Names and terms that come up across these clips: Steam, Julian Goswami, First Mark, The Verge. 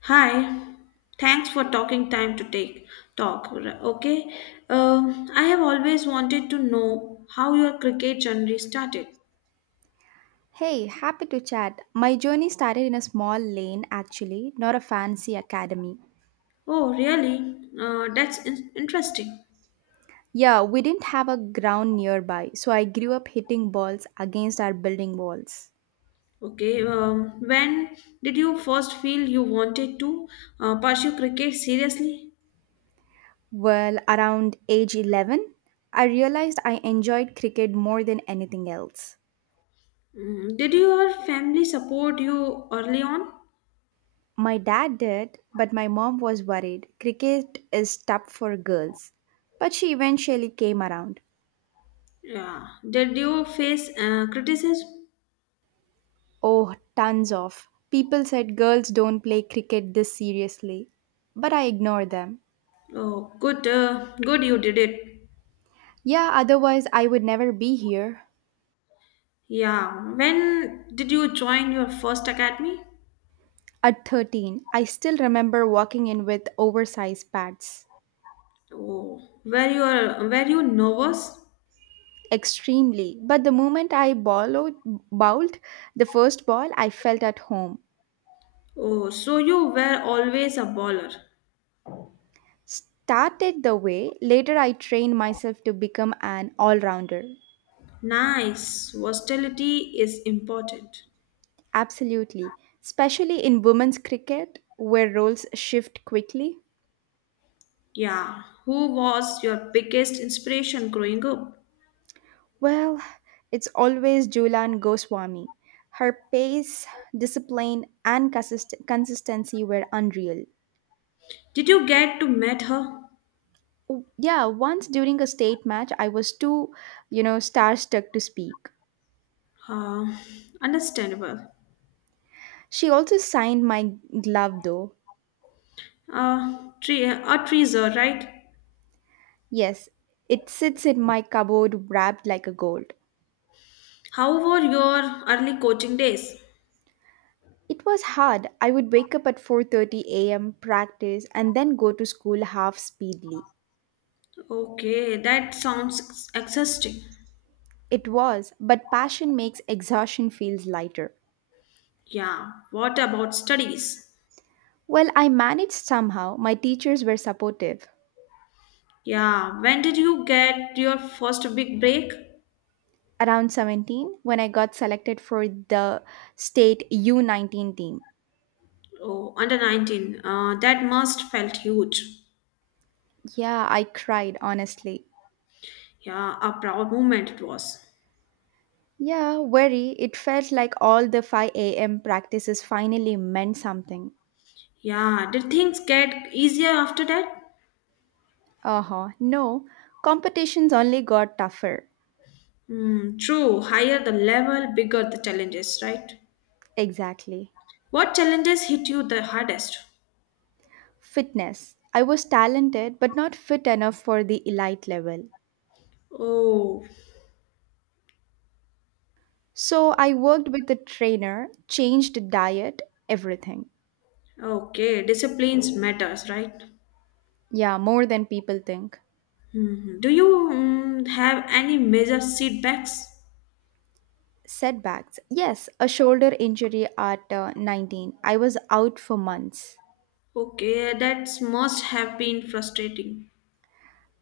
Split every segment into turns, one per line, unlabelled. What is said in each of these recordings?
Hi, thanks for talking time to take talk. Okay. I have always wanted to know how your cricket journey started.
Hey, happy to chat. My journey started in a small lane, actually, not a fancy academy.
Oh, really? That's interesting.
Yeah, we didn't have a ground nearby, so I grew up hitting balls against our building walls.
Okay, when did you first feel you wanted to pursue cricket seriously?
Well, around age 11, I realized I enjoyed cricket more than anything else.
Mm, did your family support you early on?
My dad did, but my mom was worried. Cricket is tough for girls. But she eventually came around.
Yeah. Did you face criticism?
Oh, tons of. People said girls don't play cricket this seriously. But I ignored them.
Oh, good, good, you did it.
Yeah, otherwise I would never be here.
Yeah. When did you join your first academy?
At 13, I still remember walking in with oversized pads.
Oh, were you nervous?
Extremely. But the moment I bowled the first ball, I felt at home.
Oh, so you were always a baller.
Started the way, later I trained myself to become an all rounder.
Nice. Versatility is important.
Absolutely. Especially in women's cricket, where roles shift quickly.
Yeah. Who was your biggest inspiration growing up?
Well, it's always Julian Goswami. Her pace, discipline, and consistency were unreal.
Did you get to meet her?
Yeah, once during a state match, I was too, starstruck to speak.
Uh, Understandable.
She also signed my glove, though.
A treasure, right?
Yes, it sits in my cupboard wrapped like a gold.
How were your early coaching days?
It was hard. I would wake up at 4:30 a.m., practice, and then go to school half speedily.
Okay, that sounds exhausting.
It was, but passion makes exhaustion feels lighter.
Yeah, what about studies?
Well, I managed somehow. My teachers were supportive.
Yeah, when did you get your first big break?
Around 17, when I got selected for the state U19 team.
Oh, under 19. That must felt huge.
Yeah, I cried, honestly.
Yeah, a proud moment it was.
Yeah, very. It felt like all the 5 a.m. practices finally meant something.
Yeah, did things get easier after that?
Uh huh. No, competitions only got tougher.
Hmm, true, higher the level, bigger the challenges, right?
Exactly.
What challenges hit you the hardest?
Fitness. I was talented, but not fit enough for the elite level.
Oh,
So I worked with a trainer, changed diet, everything.
okay, disciplines matters, right?
Yeah, more than people think.
Hmm, hmm. Do you have any major setbacks?
Setbacks. Yes, a shoulder injury at 19. I was out for months.
Okay, that must have been frustrating.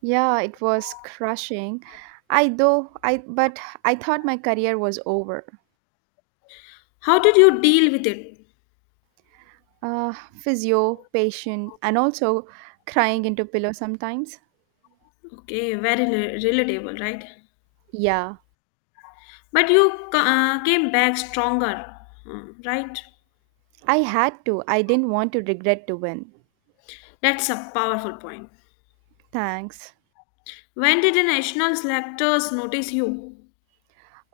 Yeah, it was crushing. I thought my career was over.
How did you deal with it?
Uh, Physio, patient, and also crying into pillow sometimes.
Okay, very relatable, right?
Yeah,
But you came back stronger, hmm, right?
I had to. I didn't want to regret to win.
That's a powerful point.
Thanks.
When did the national selectors notice you?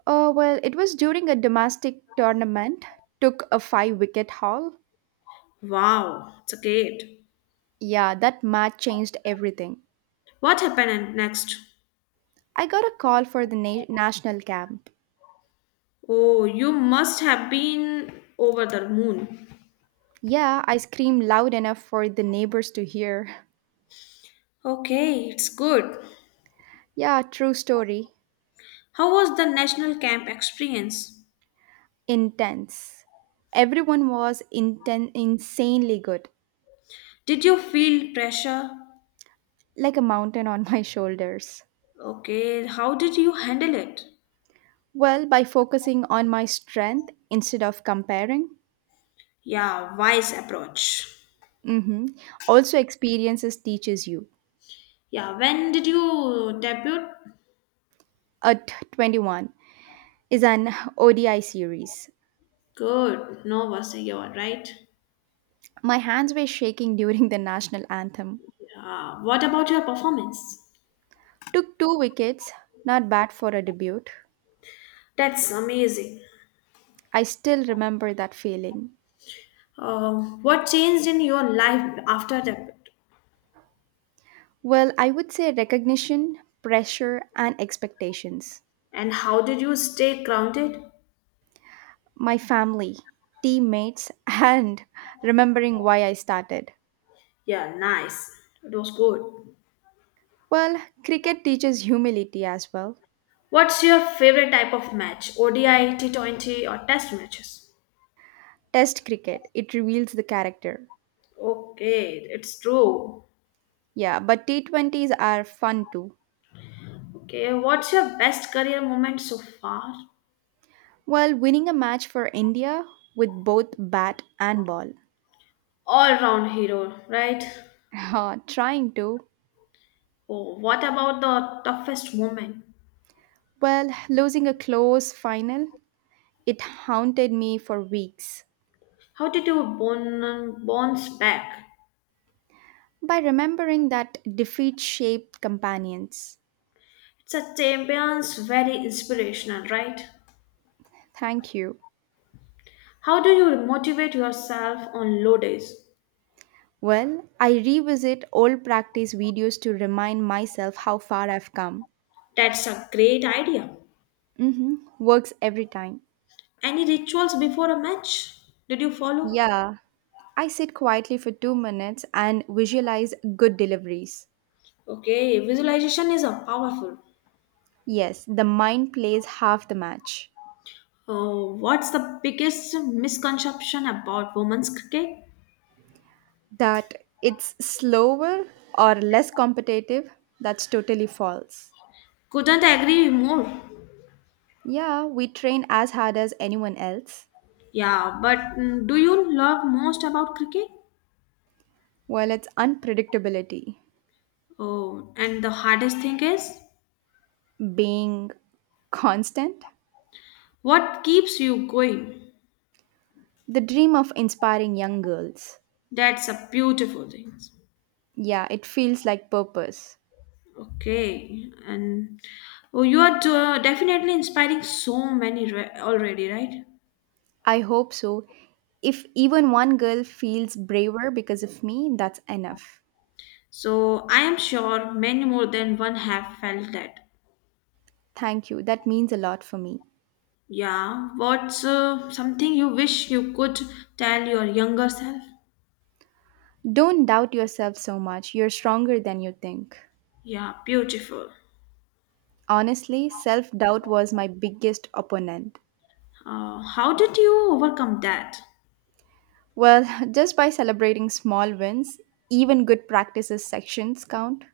Oh well, it was during a domestic tournament. Took a five wicket haul.
Wow, it's a great.
Yeah, that match changed everything.
What happened next?
I got a call for the national camp.
Oh, you must have been over the moon.
Yeah, I screamed loud enough for the neighbors to hear.
Okay, it's good.
Yeah, true story.
How was the national camp experience?
Intense. Everyone was insanely good,
Did you feel pressure?
like a mountain on my shoulders.
Okay, how did you handle it?
Well, by focusing on my strength instead of comparing.
Yeah, wise approach.
hmm Also, experiences teaches you.
Yeah, when did you debut?
At 21 is an ODI series.
Good, no was a year, right?
My hands were shaking during the national anthem.
Yeah, what about your performance?
Took two wickets, not bad for a debut.
That's amazing.
I still remember that feeling.
Uh, what changed in your life after debut?
Well, I would say recognition, pressure, and expectations.
And how did you stay grounded?
My family, teammates, and remembering why I started.
Yeah, nice. It was good.
Well, cricket teaches humility as well.
What's your favorite type of match? ODI, T20, or test matches?
Test cricket, it reveals the character.
Okay, it's true.
Yeah, but T20s are fun too.
Okay, what's your best career moment so far?
Well, winning a match for India with both bat and ball.
All round hero, right?
trying to.
Oh, what about the toughest moment?
Well, losing a close final, it haunted me for weeks.
How did you bounce back?
By remembering that defeat shaped companions.
It's a champion's very inspirational, right?
Thank you.
How do you motivate yourself on low days?
Well, I revisit old practice videos to remind myself how far I've come.
That's a great idea.
Works every time.
Any rituals before a match? Did you follow?
Yeah, I sit quietly for 2 minutes and visualize good deliveries.
Okay, visualization is a powerful.
Yes, the mind plays half the match.
What's the biggest misconception about women's cricket?
That it's slower or less competitive, that's totally false.
Couldn't agree more.
Yeah, we train as hard as anyone else.
Yeah, but do you love most about cricket?
Well, it's unpredictability,
Oh, and the hardest thing is
being constant,
what keeps you going.
the dream of inspiring young girls.
That's a beautiful thing.
Yeah, it feels like purpose.
Okay, and oh, you are definitely inspiring so many already, right?
I hope so. If even one girl feels braver because of me, that's enough.
So I am sure many more than one have felt that.
Thank you. That means a lot for me.
Yeah, what's something you wish you could tell your younger self?
Don't doubt yourself so much. You're stronger than you think.
Yeah, beautiful.
Honestly, self doubt was my biggest opponent.
How did you overcome that?
Well, just by celebrating small wins, even good practices sections count.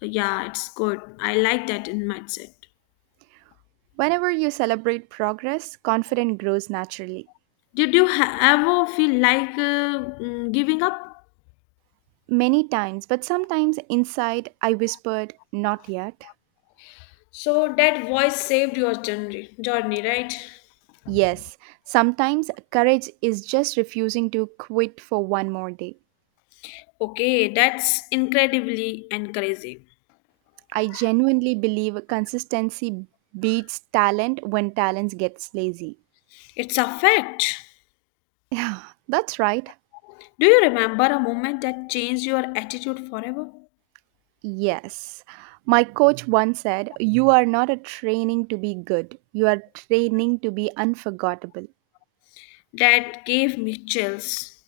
Yeah, it's good. I like that in mindset.
Whenever you celebrate progress, confidence grows naturally.
Did you ever feel like giving up?
Many times, but sometimes inside, I whispered, not yet.
So that voice saved your journey, right?
Yes, sometimes courage is just refusing to quit for one more day.
Okay, that's incredibly encouraging.
I genuinely believe consistency beats talent when talent gets lazy.
It's a fact.
Yeah, that's right.
Do you remember a moment that changed your attitude forever?
Yes. My coach once said, "You are not a training to be good, you are training to be unforgettable."
That gave me chills,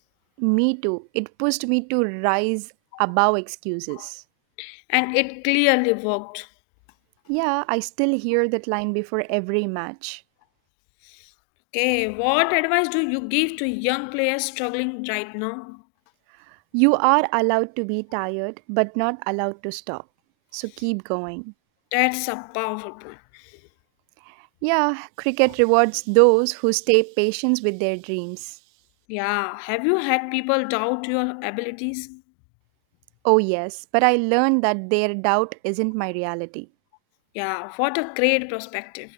Me too. It pushed me to rise above excuses.
and it clearly worked.
Yeah, I still hear that line before every match.
Okay, what advice do you give to young players struggling right now?
You are allowed to be tired, but not allowed to stop. So keep going.
That's a powerful point.
Yeah, cricket rewards those who stay patient with their dreams.
Yeah. Have you had people doubt your abilities?
Oh, yes, but I learned that their doubt isn't my reality.
Yeah. What a great perspective.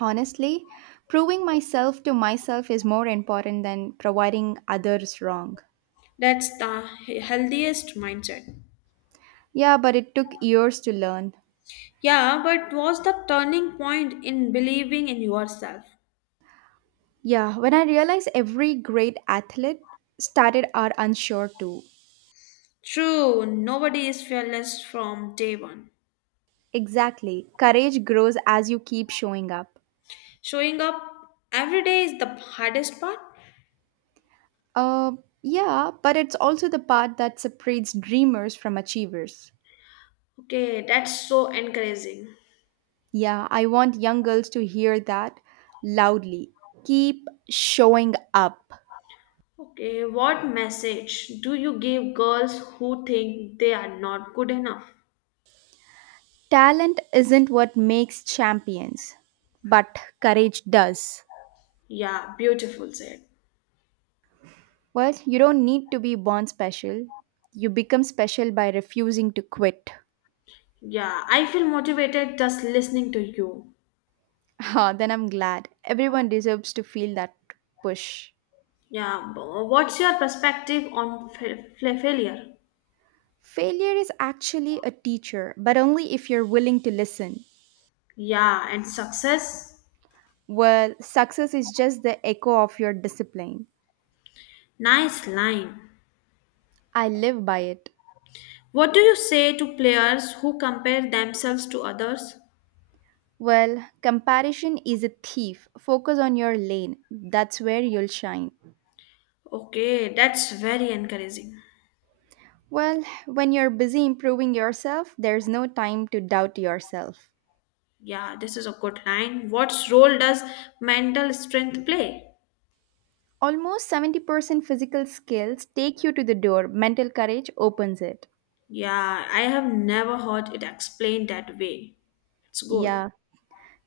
Honestly, proving myself to myself is more important than providing others wrong.
That's the healthiest mindset.
Yeah, but it took years to learn.
Yeah, but was the turning point in believing in yourself?
Yeah, when I realized every great athlete started are unsure too.
True, nobody is fearless from day one.
Exactly. Courage grows as you keep showing up.
Showing up every day is the hardest part.
Uh, yeah, but it's also the part that separates dreamers from achievers.
Okay, that's so encouraging.
Yeah, I want young girls to hear that loudly. Keep showing up.
Okay, what message do you give girls who think they are not good enough?
Talent isn't what makes champions, but courage does.
Yeah, beautiful said.
Well, you don't need to be born special. You become special by refusing to quit.
Yeah, I feel motivated just listening to you.
Ah, then I'm glad. Everyone deserves to feel that push.
Yeah, what's your perspective on failure?
Failure is actually a teacher, but only if you're willing to listen.
Yeah, and success?
Well, success is just the echo of your discipline.
Nice line.
I live by it.
What do you say to players who compare themselves to others?
Well, comparison is a thief. Focus on your lane. That's where you'll shine.
Okay, that's very encouraging.
Well, when you're busy improving yourself, there's no time to doubt yourself.
Yeah, this is a good line. What role does mental strength play?
Almost 70% physical skills take you to the door, mental courage opens it.
Yeah, I have never heard it explained that way. It's good.
Yeah,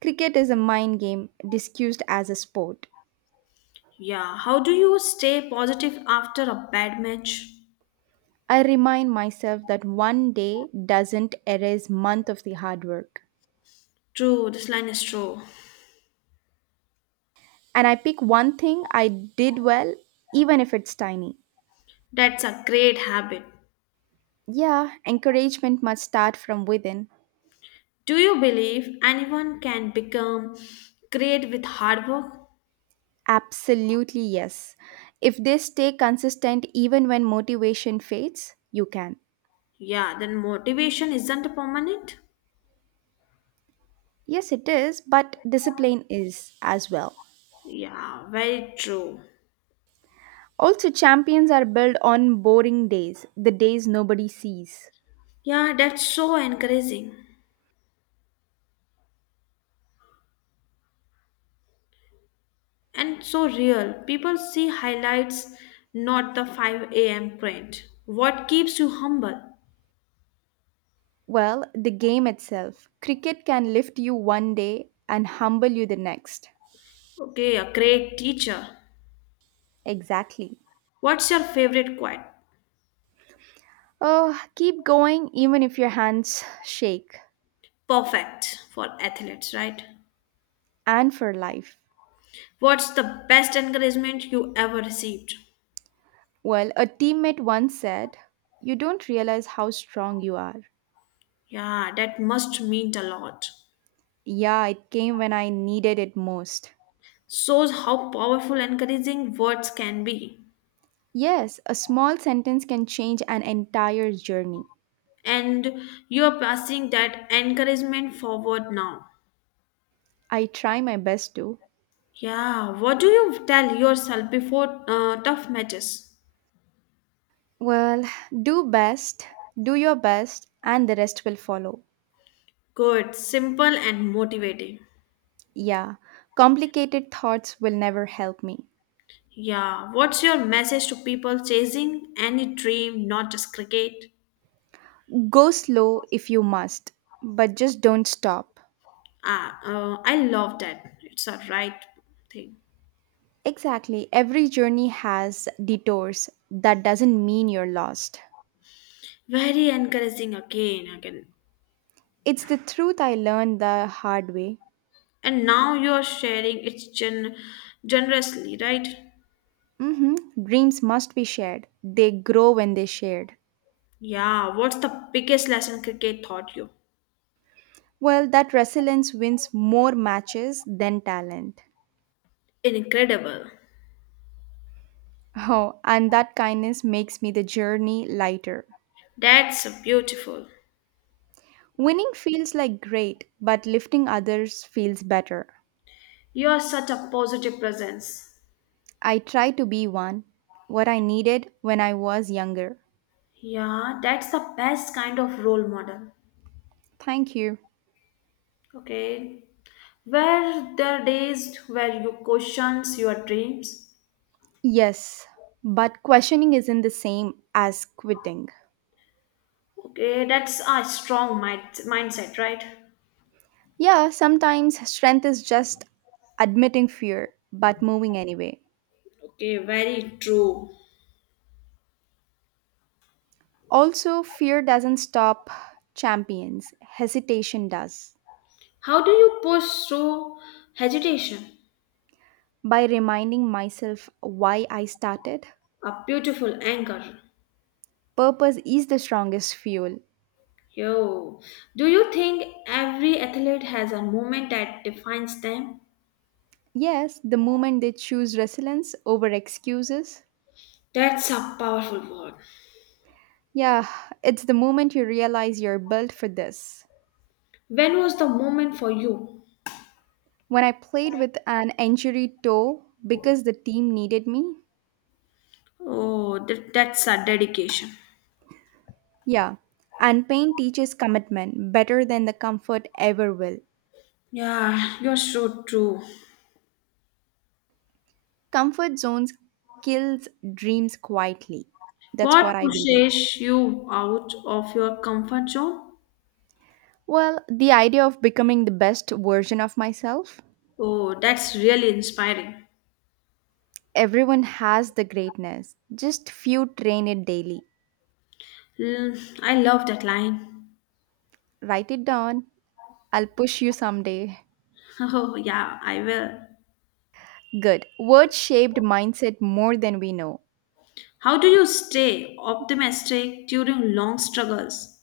cricket is a mind game discussed as a sport.
Yeah, how do you stay positive after a bad match?
I remind myself that one day doesn't erase month of the hard work.
True, this line is true.
And I pick one thing I did well, even if it's tiny.
That's a great habit.
Yeah, encouragement must start from within.
Do you believe anyone can become great with hard work?
Absolutely, yes. If they stay consistent even when motivation fades, you can.
Yeah, then motivation isn't permanent.
Yes, it is, but discipline is as well.
Yeah, very true.
Also, champions are built on boring days, the days nobody sees.
Yeah, that's so encouraging and so real. People see highlights, not the 5 a.m. print. What keeps you humble?
Well, the game itself. Cricket can lift you one day and humble you the next.
Okay, a great teacher.
Exactly.
What's your favorite quote?
Oh, keep going even if your hands shake,
Perfect for athletes, right?
and for life.
What's the best encouragement you ever received?
Well, a teammate once said, "You don't realize how strong you are."
Yeah, that must mean a lot.
Yeah, it came when I needed it most.
Shows how powerful encouraging words can be.
Yes, a small sentence can change an entire journey.
And you're passing that encouragement forward now.
I try my best to.
Yeah, what do you tell yourself before tough matches?
Well, do best, do your best, and the rest will follow.
Good, simple, and motivating.
Yeah, complicated thoughts will never help me.
Yeah, what's your message to people chasing any dream, not just cricket?
Go slow if you must, but just don't stop.
Ah, I love that. It's a right thing.
Exactly, every journey has detours. That doesn't mean you're lost.
Very encouraging again.
It's the truth I learned the hard way.
And now you are sharing it generously, right?
hmm Dreams must be shared. They grow when they shared.
Yeah, what's the biggest lesson cricket taught you?
Well, that resilience wins more matches than talent.
Incredible.
Oh, and that kindness makes me the journey lighter.
That's beautiful.
Winning feels like great, but lifting others feels better.
You are such a positive presence.
I try to be one, what I needed when I was younger.
Yeah, that's the best kind of role model.
Thank you.
Okay. Where there are days where you questions your dreams.
Yes, but questioning isn't the same as quitting.
Okay, that's a strong mindset, right?
Yeah, sometimes strength is just admitting fear, but moving anyway.
Okay, very true.
Also, fear doesn't stop champions, hesitation does.
How do you push through hesitation?
By reminding myself why I started,
A beautiful anchor.
purpose is the strongest fuel.
Yo, do you think every athlete has a moment that defines them?
Yes, the moment they choose resilience over excuses.
That's a powerful word.
Yeah, it's the moment you realize you're built for this.
When was the moment for you?
When I played with an injury toe because the team needed me,
Oh, that's a dedication.
yeah, and pain teaches commitment better than the comfort ever will.
Yeah, you're so true.
Comfort zones kills dreams quietly. That's
What
what I believe.
pushes you out of your comfort zone?
Well, the idea of becoming the best version of myself.
Oh, that's really inspiring.
Everyone has the greatness. Just few train it daily.
Mm, I love that line.
Write it down. I'll push you someday.
Oh, yeah, I will.
Good. Words shaped mindset more than we know.
How do you stay optimistic during long struggles?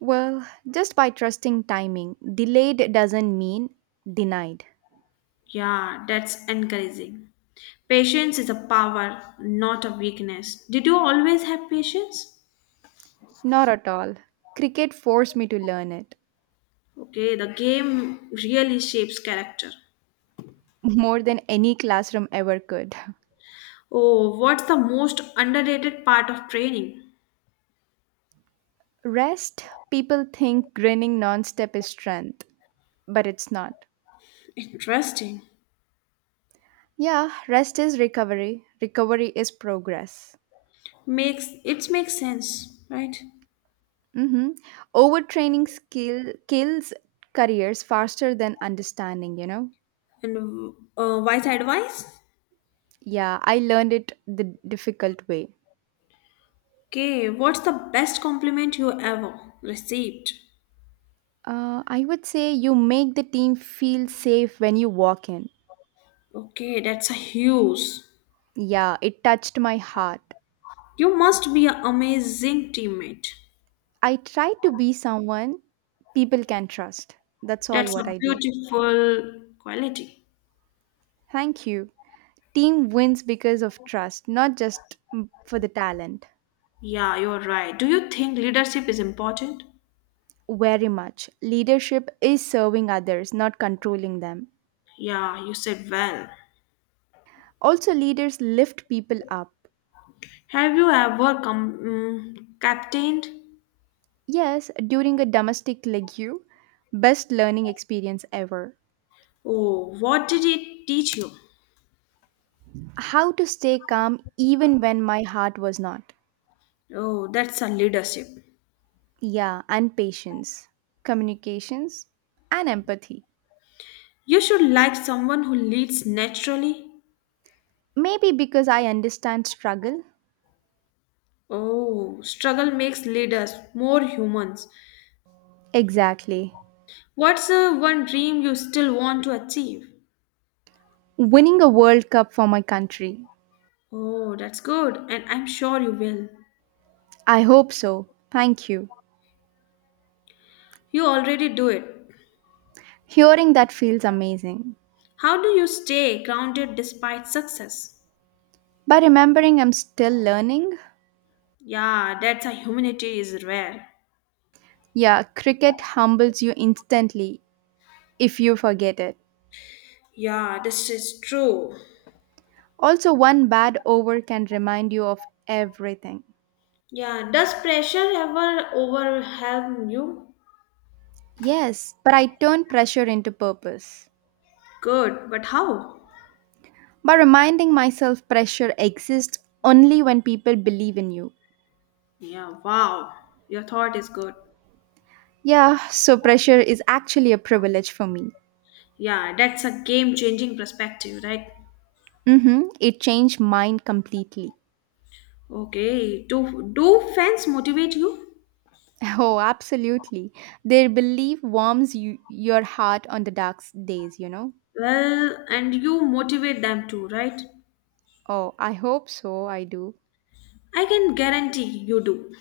Well, just by trusting timing, delayed doesn't mean denied.
Yeah, that's encouraging. Patience is a power, not a weakness. Did you always have patience?
Not at all. Cricket forced me to learn it
Okay, the game really shapes character.
more than any classroom ever could.
Oh, what's the most underrated part of training?
Rest, people think grinning nonstop is strength, but it's not.
Interesting.
Yeah, rest is recovery. Recovery is progress.
Makes sense, right?
hmm Overtraining skill kills careers faster than understanding, you know?
And wise advice?
Yeah, I learned it the difficult way.
Okay, what's the best compliment you ever received?
I would say you make the team feel safe when you walk in.
Okay, that's a huge.
Yeah, it touched my heart.
You must be an amazing teammate.
I try to be someone people can trust. That's all
That's
what
a
I do.
beautiful quality.
Thank you. Team wins because of trust, not just for the talent.
Yeah, you're right. Do you think leadership is important?
Very much. Leadership is serving others, not controlling them.
Yeah, you said well.
Also, leaders lift people up.
Have you ever come captained?
Yes, during a domestic legue, best learning experience ever.
Oh, what did it teach you?
How to stay calm even when my heart was not.
Oh, that's a leadership.
Yeah, and patience, communications, and empathy.
You should like someone who leads naturally.
Maybe because I understand struggle.
Oh, struggle makes leaders more humans.
Exactly.
What's the one dream you still want to achieve?
Winning a World Cup for my country.
Oh, that's good, and I'm sure you will.
I hope so. Thank you.
You already do it.
Hearing that feels amazing.
How do you stay grounded despite success?
But remembering I'm still learning?
Yeah, that's a humanity is rare.
Yeah, cricket humbles you instantly if you forget it.
Yeah, this is true.
Also, one bad over can remind you of everything.
Yeah, does pressure ever overwhelm you?
Yes, but I turn pressure into purpose.
Good, but how?
By reminding myself pressure exists only when people believe in you.
Yeah, wow, your thought is good.
Yeah, so pressure is actually a privilege for me.
Yeah, that's a game changing perspective, right?
Mm-hmm, it changed mine completely.
Okay, do fans motivate you?
Oh, absolutely. Their belief warms you, your heart on the dark days, you know?
Well, and you motivate them too, right?
Oh, I hope so, I do.
I can guarantee you do.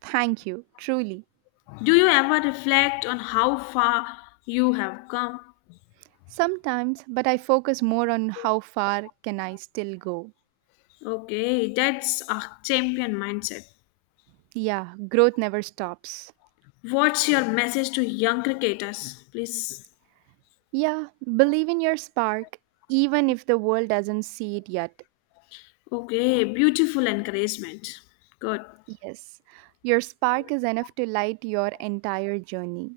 Thank you, truly.
Do you ever reflect on how far you have come?
Sometimes, but I focus more on how far can I still go.
Okay, that's a champion mindset.
Yeah, growth never stops.
What's your message to young cricketers, please?
Yeah, believe in your spark, even if the world doesn't see it yet.
Okay, beautiful encouragement. Good.
Yes, your spark is enough to light your entire journey.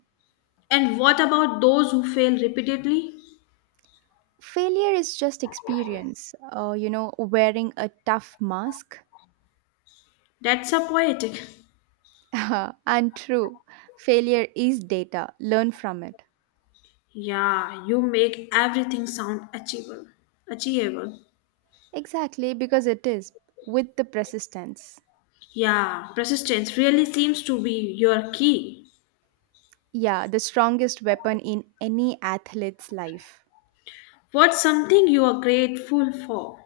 And what about those who fail repeatedly?
Failure is just experience, wearing a tough mask.
That's a poetic.
and true, failure is data. Learn from it.
Yeah, you make everything sound achievable.
Exactly, because it is with the persistence.
Yeah, persistence really seems to be your key.
Yeah, the strongest weapon in any athlete's life.
What's something you are grateful for?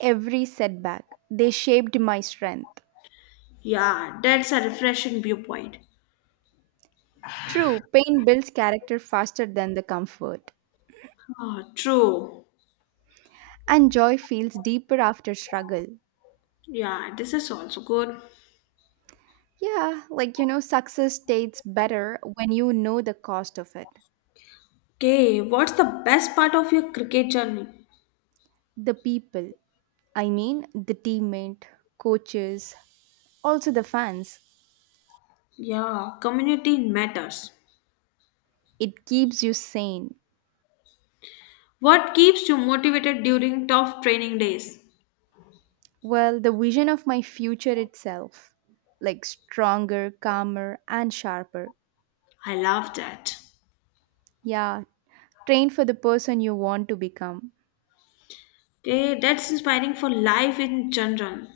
Every setback, they shaped my strength.
Yeah, that's a refreshing viewpoint.
True, pain builds character faster than the comfort,
Ah, true.
and joy feels deeper after struggle.
Yeah, this is also good.
Yeah, like, success tastes better when you know the cost of it.
Okay, what's the best part of your cricket journey?
The people, I mean, the teammate, coaches, also the fans,
Yeah, community matters.
it keeps you sane.
What keeps you motivated during tough training days?
Well, the vision of my future itself, like stronger, calmer, and sharper.
I love that.
Yeah, train for the person you want to become.
Okay, that's inspiring for life in general.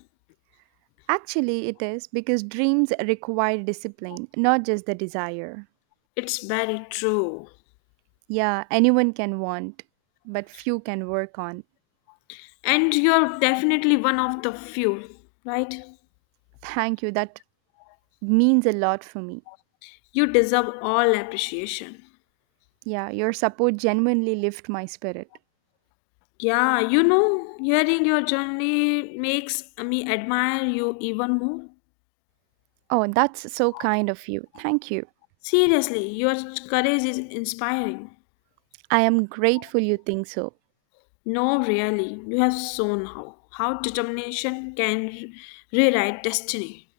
Actually, it is, because dreams require discipline, not just the desire.
It's very true.
Yeah, anyone can want, but few can work on.
And you're definitely one of the few, right?
Thank you, that means a lot for me.
You deserve all appreciation.
Yeah, your support genuinely lift my spirit.
Yeah, you know, hearing your journey makes me admire you even more.
Oh, that's so kind of you, thank you.
Seriously, your courage is inspiring.
I am grateful you think so.
No, really, you have shown how determination can rewrite destiny.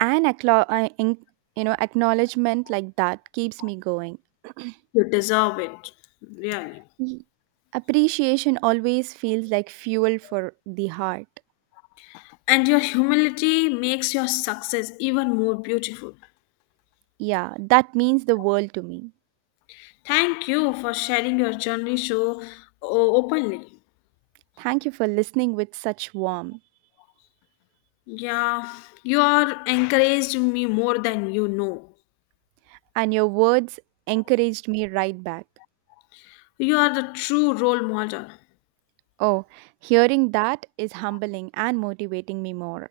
And acklo- I en- you know acknowledgement like that keeps me going.
You deserve it, really.
Y- Appreciation always feels like fuel for the heart.
And your humility makes your success even more beautiful.
Yeah, that means the world to me.
Thank you for sharing your journey so openly.
Thank you for listening with such warmth,
Yeah, you are encouraged me more than you know.
and your words encouraged me right back.
You are the true role model.
Oh, hearing that is humbling and motivating me more.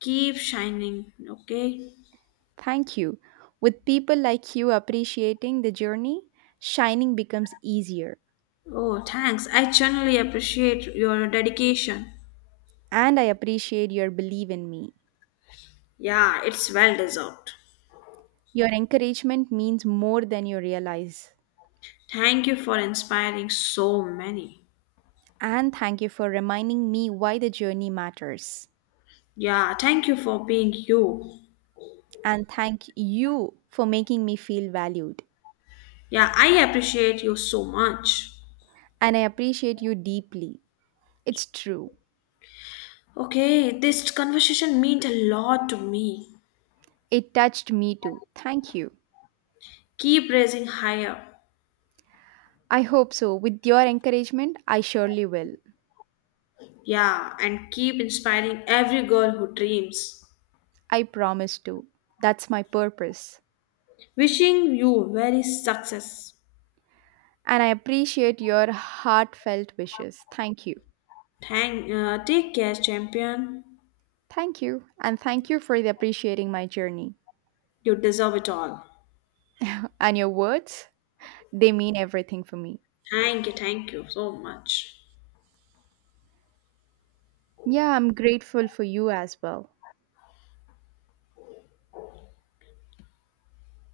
Keep shining, okay?
Thank you. With people like you appreciating the journey, shining becomes easier.
Oh, thanks. I genuinely appreciate your dedication.
And I appreciate your belief in me.
Yeah, it's well deserved.
Your encouragement means more than you realize.
Thank you for inspiring so many.
And thank you for reminding me why the journey matters.
Yeah, thank you for being you.
And thank you for making me feel valued.
Yeah, I appreciate you so much.
And I appreciate you deeply. It's true.
Okay, this conversation meant a lot to me.
It touched me too. Thank you.
Keep raising higher.
I hope so. With your encouragement, I surely will.
Yeah, and keep inspiring every girl who dreams.
I promise to. That's my purpose.
Wishing you very success.
And I appreciate your heartfelt wishes. Thank you.
Take care, champion.
Thank you, and thank you for the appreciating my journey.
You deserve it all.
And your words, they mean everything for me.
Thank you so much.
Yeah, I'm grateful for you as well.